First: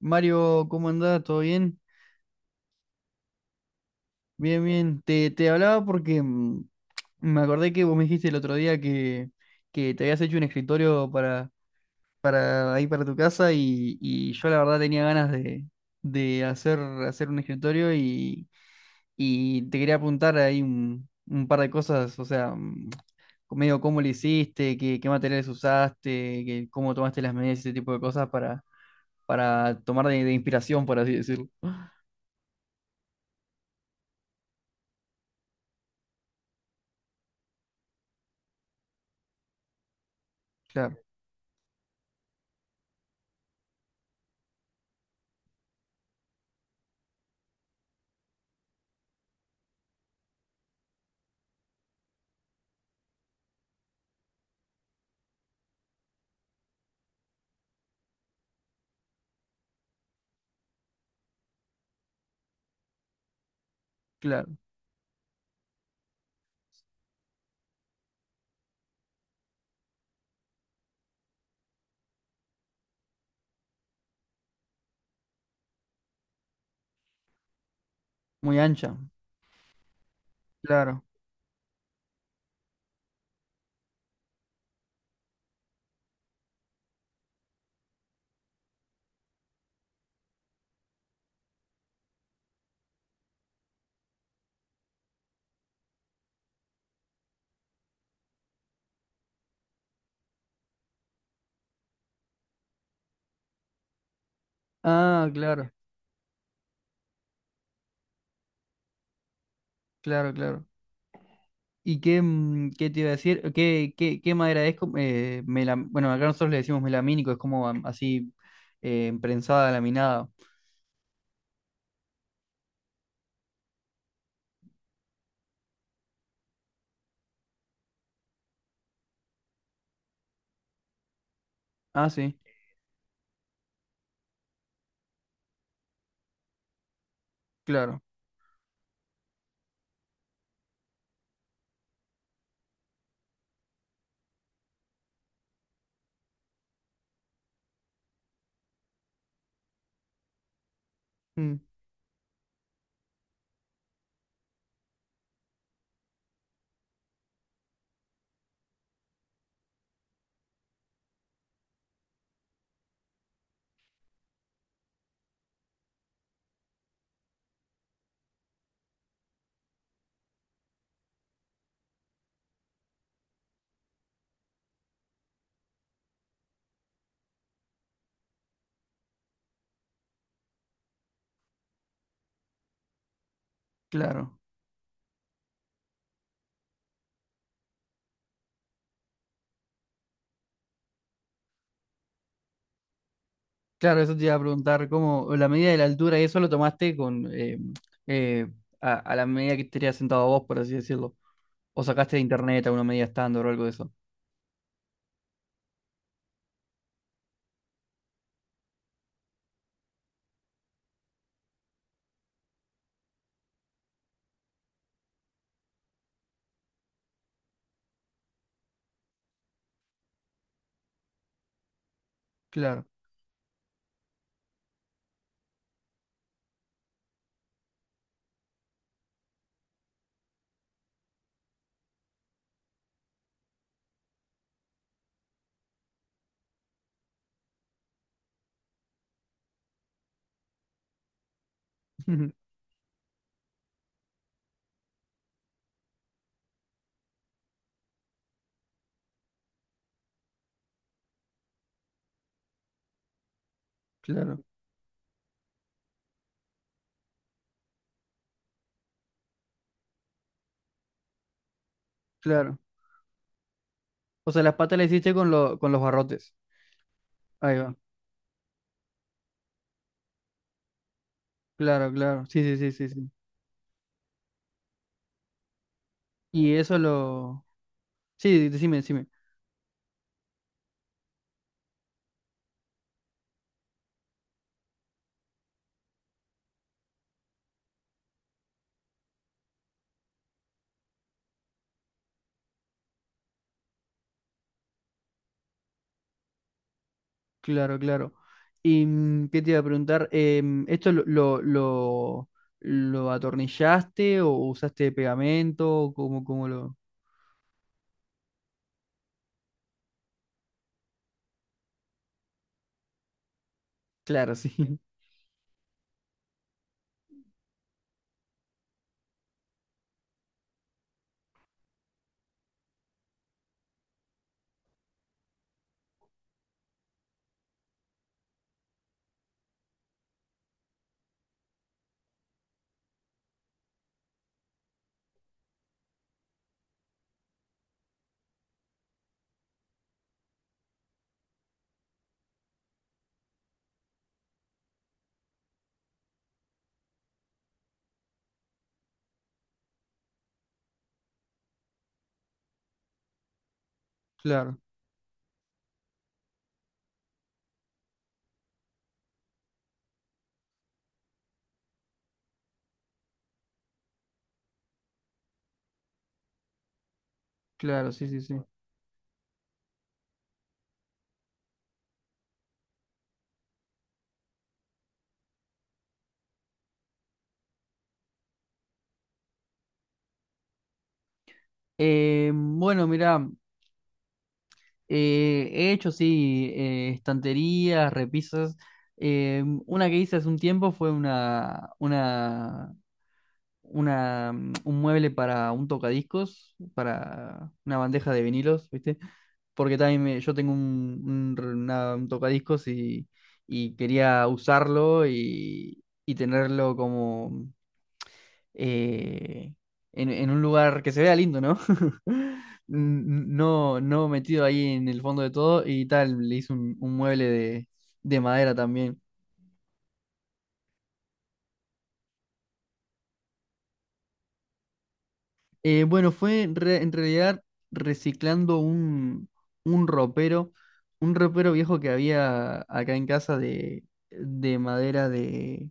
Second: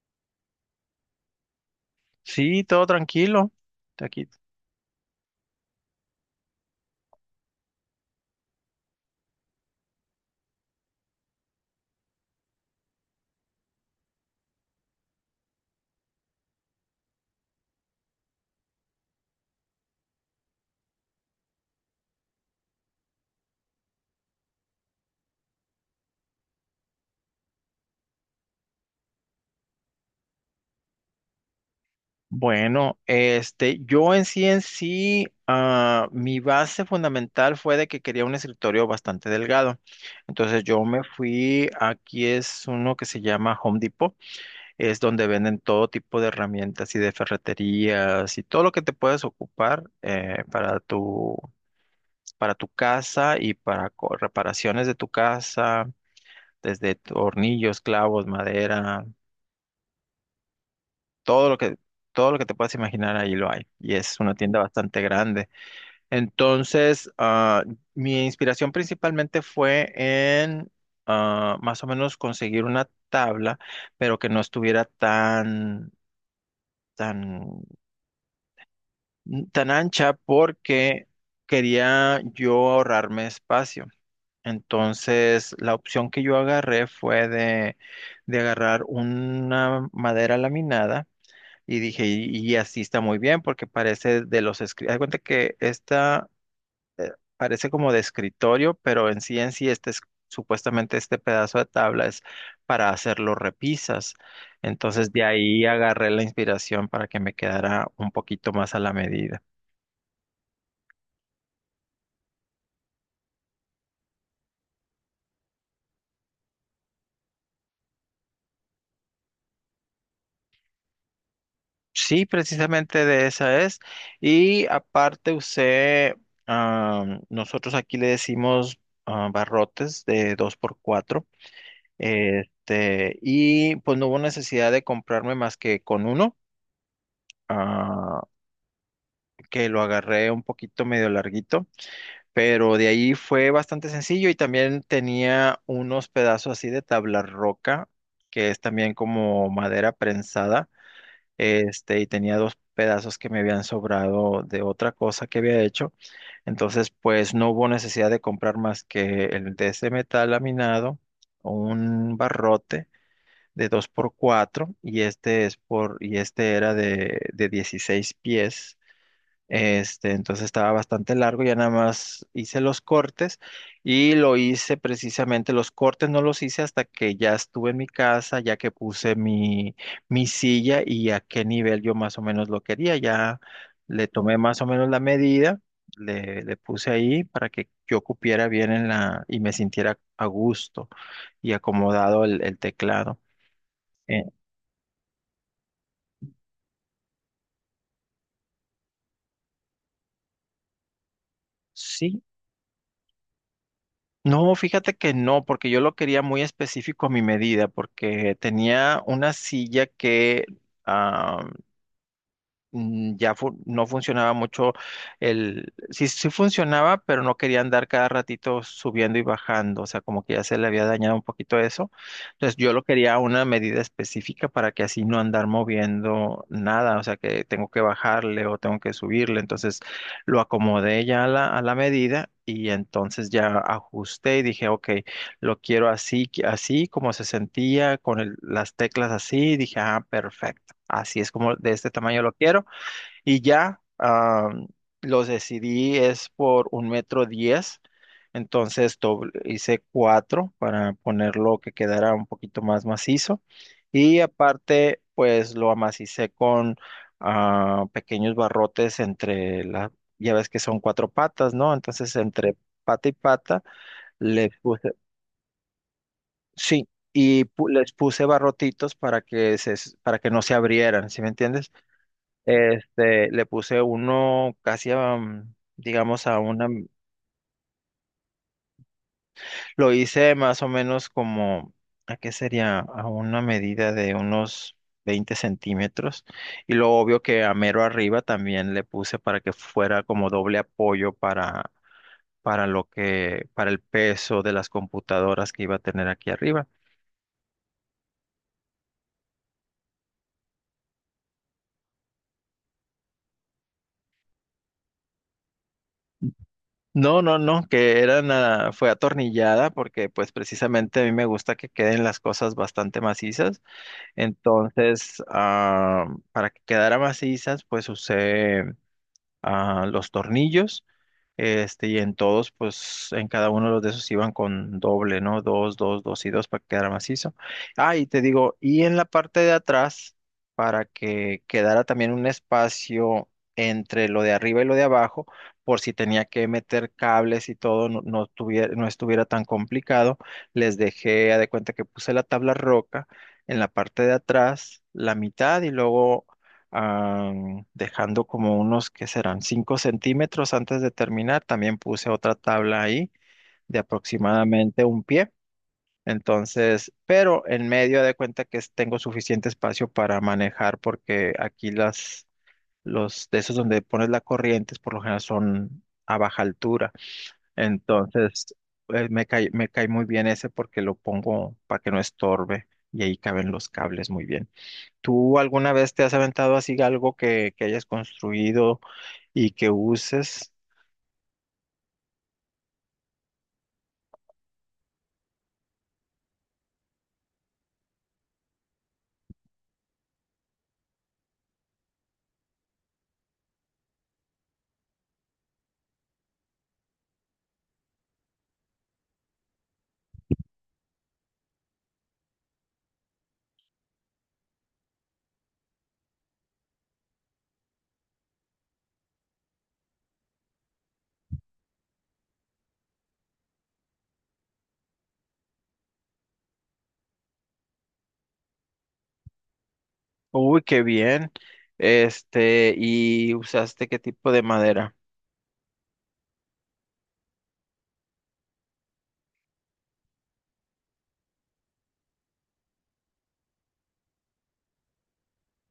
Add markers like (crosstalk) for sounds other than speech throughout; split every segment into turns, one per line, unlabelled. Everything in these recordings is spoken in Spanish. Mario, ¿cómo andás? ¿Todo bien?
Sí, todo tranquilo. Aquí.
Bien, bien. Te hablaba porque me acordé que vos me dijiste el otro día que te habías hecho un escritorio para ahí para tu casa y yo la verdad tenía ganas de hacer un escritorio y te quería apuntar ahí un par de cosas, o sea, medio cómo lo hiciste, qué materiales usaste, que, cómo tomaste las medidas, ese tipo de cosas para tomar de inspiración, por así decirlo.
Bueno, yo en sí, mi base fundamental fue de que quería un escritorio bastante delgado. Entonces yo
Claro,
me fui, aquí es uno que se llama Home Depot, es donde venden todo tipo de herramientas y de ferreterías y todo lo que te puedes ocupar para tu casa y para reparaciones de tu casa, desde tornillos, clavos, madera. todo lo que, todo lo que te puedas imaginar ahí lo hay. Y es una
claro.
tienda bastante grande. Entonces, mi inspiración principalmente fue en más o menos conseguir una tabla, pero que no estuviera tan,
Muy ancha,
tan ancha
claro.
porque quería yo ahorrarme espacio. Entonces, la opción que yo agarré fue de agarrar una madera laminada. Y dije, y así está muy bien porque parece de los escritorios. Hay cuenta que esta parece como de escritorio, pero en sí este es, supuestamente este pedazo de tabla es para hacer los repisas. Entonces de
Ah,
ahí
claro,
agarré la inspiración para que me quedara un poquito más a la medida.
claro, claro. ¿Y qué, qué te iba a decir? ¿Qué, qué, qué madera es? Como, melam- bueno, acá nosotros le decimos melamínico, es como am- así prensada, laminada.
Sí, precisamente de esa es. Y aparte usé, nosotros aquí le decimos barrotes de 2x4.
Ah, sí,
Y pues no hubo necesidad de comprarme más que con uno,
claro,
ah, que lo agarré un poquito medio larguito, pero de ahí fue bastante sencillo y también tenía unos pedazos así de tabla roca, que es también como madera prensada.
mm,
Y tenía dos pedazos que me habían sobrado de otra cosa que había hecho. Entonces, pues no hubo necesidad de comprar más que el de ese metal laminado, un barrote de 2x4 y este es por y este era de 16 pies. Entonces estaba bastante largo, ya nada más hice los cortes, y lo hice precisamente, los cortes no los hice hasta que ya estuve en mi casa, ya que puse mi silla, y a qué nivel yo más o menos lo quería, ya le tomé
claro.
más o menos la medida, le puse ahí para que yo cupiera bien en la y me sintiera a gusto y acomodado el teclado.
Claro, eso
eh,
te iba a preguntar, ¿cómo la medida de la altura y eso lo tomaste con eh, a la medida que estarías sentado vos, por así decirlo? ¿O sacaste de
Sí,
internet alguna medida estándar o algo de eso?
no, fíjate que no, porque yo lo quería muy específico a mi medida, porque tenía una silla que ah, no funcionaba mucho. Sí, sí funcionaba, pero no quería andar cada ratito subiendo y bajando, o sea, como que ya se le había dañado un poquito eso. Entonces yo lo
Claro,
quería a una medida específica para que así no andar moviendo nada, o sea, que tengo que bajarle o tengo que subirle. Entonces lo acomodé ya a a la medida. Y entonces ya ajusté y dije, ok, lo quiero así, así como se sentía, las teclas así. Dije, ah, perfecto. Así es como de este tamaño lo
(laughs)
quiero. Y ya los decidí es por 1,10 m, entonces hice cuatro para ponerlo que quedara un poquito más macizo. Y
claro,
aparte, pues lo amacicé con pequeños barrotes entre ya ves que son cuatro patas, ¿no? Entonces entre
claro.
pata y pata
O sea,
le
las patas las
puse,
hiciste con, lo- con los barrotes.
sí, y
Ahí va.
les puse barrotitos para que se, para que no se abrieran, ¿sí me entiendes?
Claro, claro. Sí, sí, sí, sí, sí.
Le puse uno casi a, digamos, a
Y
una,
eso lo... Sí, decime, decime.
lo hice más o menos como, ¿a qué sería? A una medida de unos 20 centímetros. Y lo obvio que a mero arriba también le puse para que fuera como doble apoyo para el peso de las computadoras que iba a tener aquí arriba.
Claro, claro. ¿Y qué te iba a preguntar? ¿Esto lo atornillaste o usaste pegamento? ¿Cómo, cómo lo...?
No, no, no, que era nada, fue atornillada porque pues precisamente a mí me gusta que queden las cosas bastante macizas.
Claro, sí. (laughs)
Entonces, para que quedara macizas, pues usé los tornillos. Y en todos, pues en cada uno de los de esos iban con doble, ¿no? Dos, dos, dos y dos para que quedara macizo. Ah, y te digo, y en la parte de atrás, para que quedara también un espacio entre lo de arriba y lo de abajo, por si tenía que meter cables y todo, no estuviera tan complicado, les dejé, haz de cuenta que puse la tabla roca en la parte de atrás, la mitad y luego, ah, dejando como unos que serán 5 centímetros antes de terminar. También puse otra tabla ahí de
Claro,
aproximadamente 1 pie. Entonces, pero en medio de cuenta que tengo suficiente espacio para manejar porque aquí los de esos donde pones la corriente por lo general son a baja altura.
claro, sí, sí, sí.
Entonces, me cae muy bien ese porque lo pongo para que no estorbe y ahí caben los cables muy bien. ¿Tú alguna vez te has aventado así algo que hayas construido y que uses?
Bueno, mira, he hecho, sí, estanterías, repisas. Una que hice hace un tiempo fue una, un mueble para un tocadiscos, para una bandeja de vinilos, ¿viste? Porque también me- yo tengo un r- una- un tocadiscos y quería usarlo y tenerlo como eh, en un lugar que se vea lindo, ¿no? (laughs) N- No, no metido ahí en el fondo de todo y tal, le hice un mueble de madera también.
Uy, qué bien. ¿Y usaste qué tipo de madera?
Bueno, fue en re- en realidad reciclando un ropero, un ropero viejo que había acá en casa de madera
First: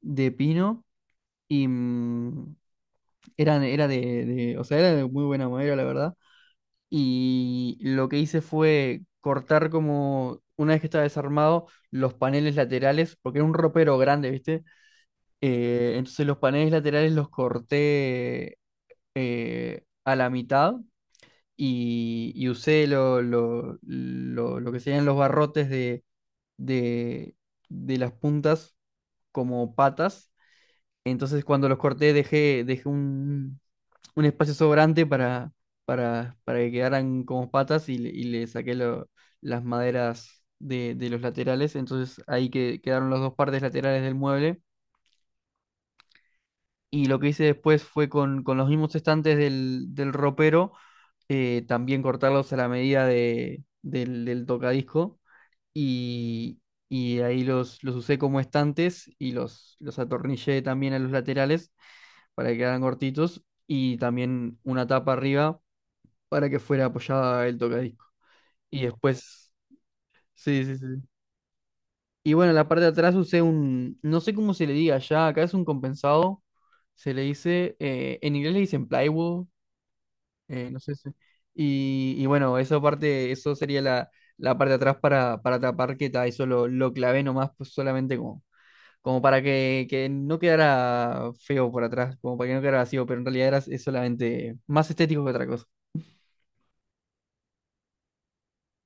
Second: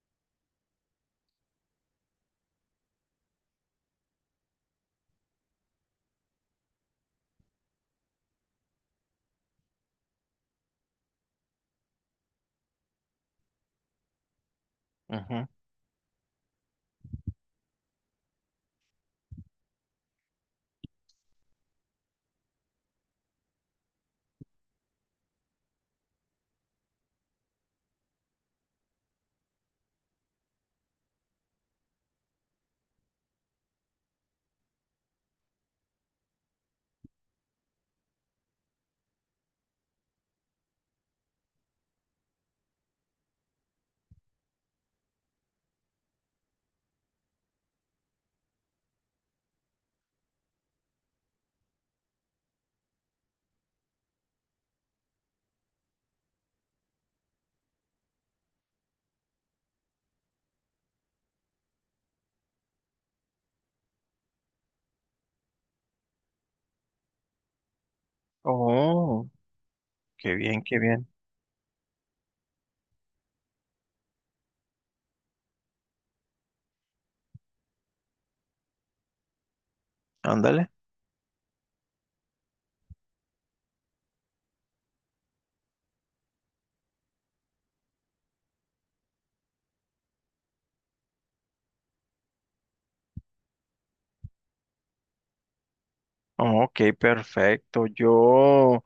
de pino y era, era de- o sea, era de muy buena madera, la verdad. Y lo que hice fue cortar como, una vez que estaba desarmado, los paneles laterales, porque era un ropero grande, ¿viste?
Ujú.
Entonces los paneles laterales los corté a la mitad y usé lo que serían los barrotes de de las puntas como patas. Entonces cuando los corté dejé, dejé un espacio sobrante para que quedaran como patas y le saqué lo- las maderas de los laterales. Entonces ahí que, quedaron las dos partes laterales del mueble. Y lo que hice después fue con los mismos estantes del ropero también cortarlos a la medida del tocadisco y, y ahí los usé como estantes y los atornillé también a los laterales para que quedaran cortitos y también una tapa arriba para que fuera apoyada el tocadisco. Y
Oh,
después,
qué bien,
sí, sí,
qué
sí.
bien.
Y bueno, en la parte de atrás usé un, no sé cómo se le diga allá, acá es un compensado, se le dice, en inglés le dicen plywood.
Ándale.
No sé si... Y, y bueno, eso parte, eso sería la, la parte de atrás para tapar que ta, eso lo clavé nomás, pues solamente como, como para que no quedara feo por atrás, como para que no quedara vacío, pero en realidad era, es solamente más estético que otra cosa.
Ok, perfecto. Yo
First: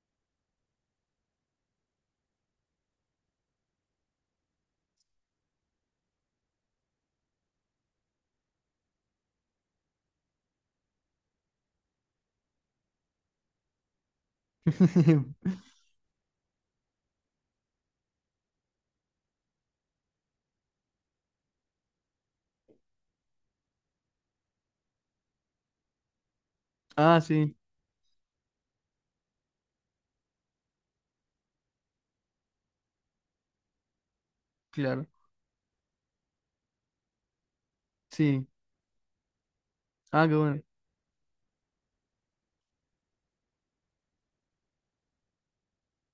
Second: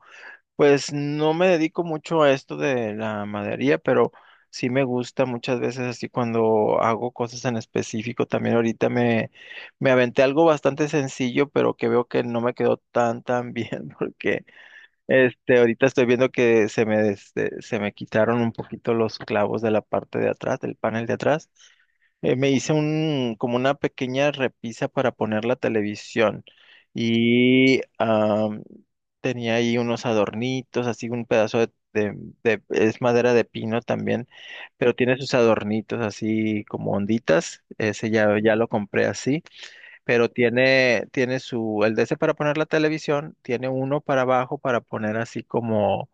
Pues no me dedico mucho a esto de la madería, pero sí me gusta muchas veces así cuando hago cosas en específico. También ahorita me aventé algo bastante sencillo, pero que veo que no me quedó tan tan bien, (laughs) porque
(laughs)
ahorita estoy viendo que se me quitaron un poquito los clavos de la parte de atrás, del panel de atrás. Me hice como una pequeña repisa para poner la televisión
Ah, sí,
y tenía ahí unos adornitos, así un pedazo es madera de pino también, pero
claro.
tiene sus adornitos así como onditas, ese ya,
Sí.
ya lo compré así,
Ah,
pero
qué bueno.
tiene su, el de ese para poner la televisión, tiene uno para abajo para poner así como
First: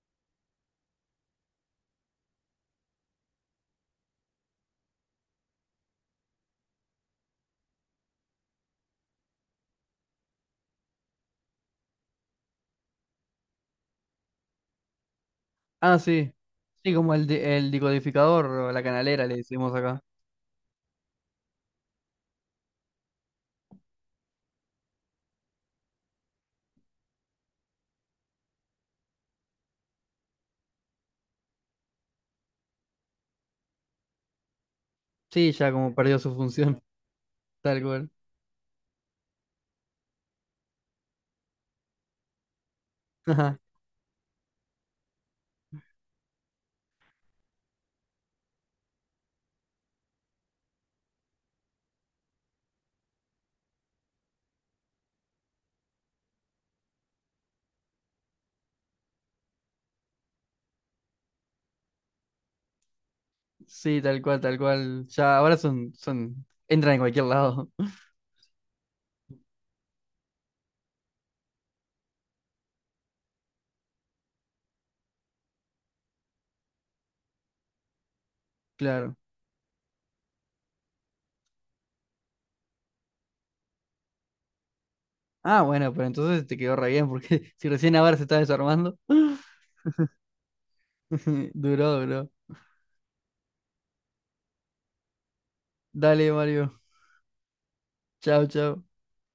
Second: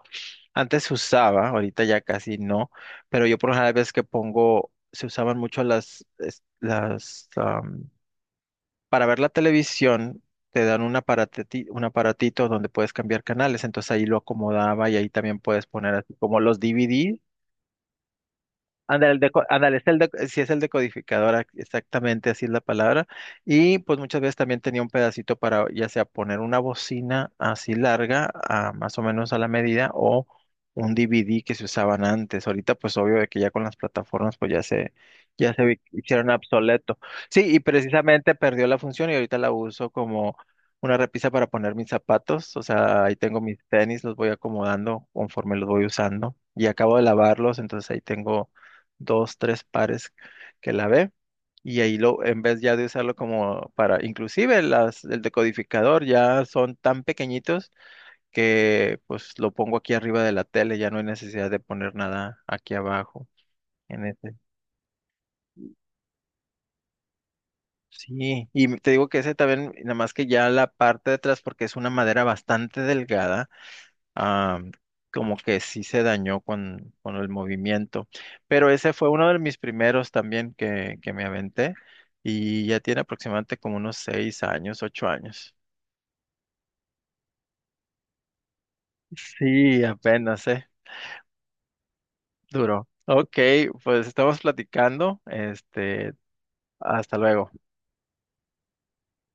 antes se usaba, ahorita ya casi no, pero yo por las veces que pongo, se usaban mucho las para ver la televisión, te dan un aparatito donde puedes cambiar canales, entonces ahí lo acomodaba y ahí también puedes poner
Ah,
así
sí.
como los
Sí, como
DVDs.
el, de- el decodificador o la
Ándale, el
canalera le
deco-
decimos
ándale, es el
acá.
deco- sí es el decodificador, exactamente así es la palabra. Y pues muchas veces también tenía un pedacito para ya sea poner una bocina así larga, más o menos a la medida, o un DVD que se usaban antes. Ahorita pues obvio de que ya con las plataformas pues
Sí, ya como perdió
hicieron
su función,
obsoleto. Sí, y
(laughs) tal cual.
precisamente perdió la función y ahorita la uso como una repisa para poner mis zapatos. O sea, ahí tengo mis
(laughs)
tenis, los voy acomodando conforme los voy usando. Y acabo de lavarlos, entonces ahí tengo dos, tres pares que la ve. Y ahí lo, en vez ya de usarlo como para, inclusive el decodificador ya son tan pequeñitos que pues lo pongo aquí arriba de la tele, ya no hay necesidad de poner nada aquí abajo
Sí,
en
tal
este.
cual, tal cual. Ya ahora son, son, entran en cualquier lado. (laughs)
Sí, y te digo que ese también, nada más que ya la parte de atrás, porque es una madera bastante delgada, ah, como que sí se dañó con el movimiento. Pero ese fue
Claro.
uno de mis primeros también que me aventé y ya tiene aproximadamente como unos 6 años, 8 años.
Ah, bueno, pero entonces te quedó re bien, porque (laughs) si recién ahora se está desarmando. (laughs)
Sí, apenas,
Duró, duró.
duró. Ok, pues estamos platicando.
Dale, Mario.
Hasta luego.
Chao, chao.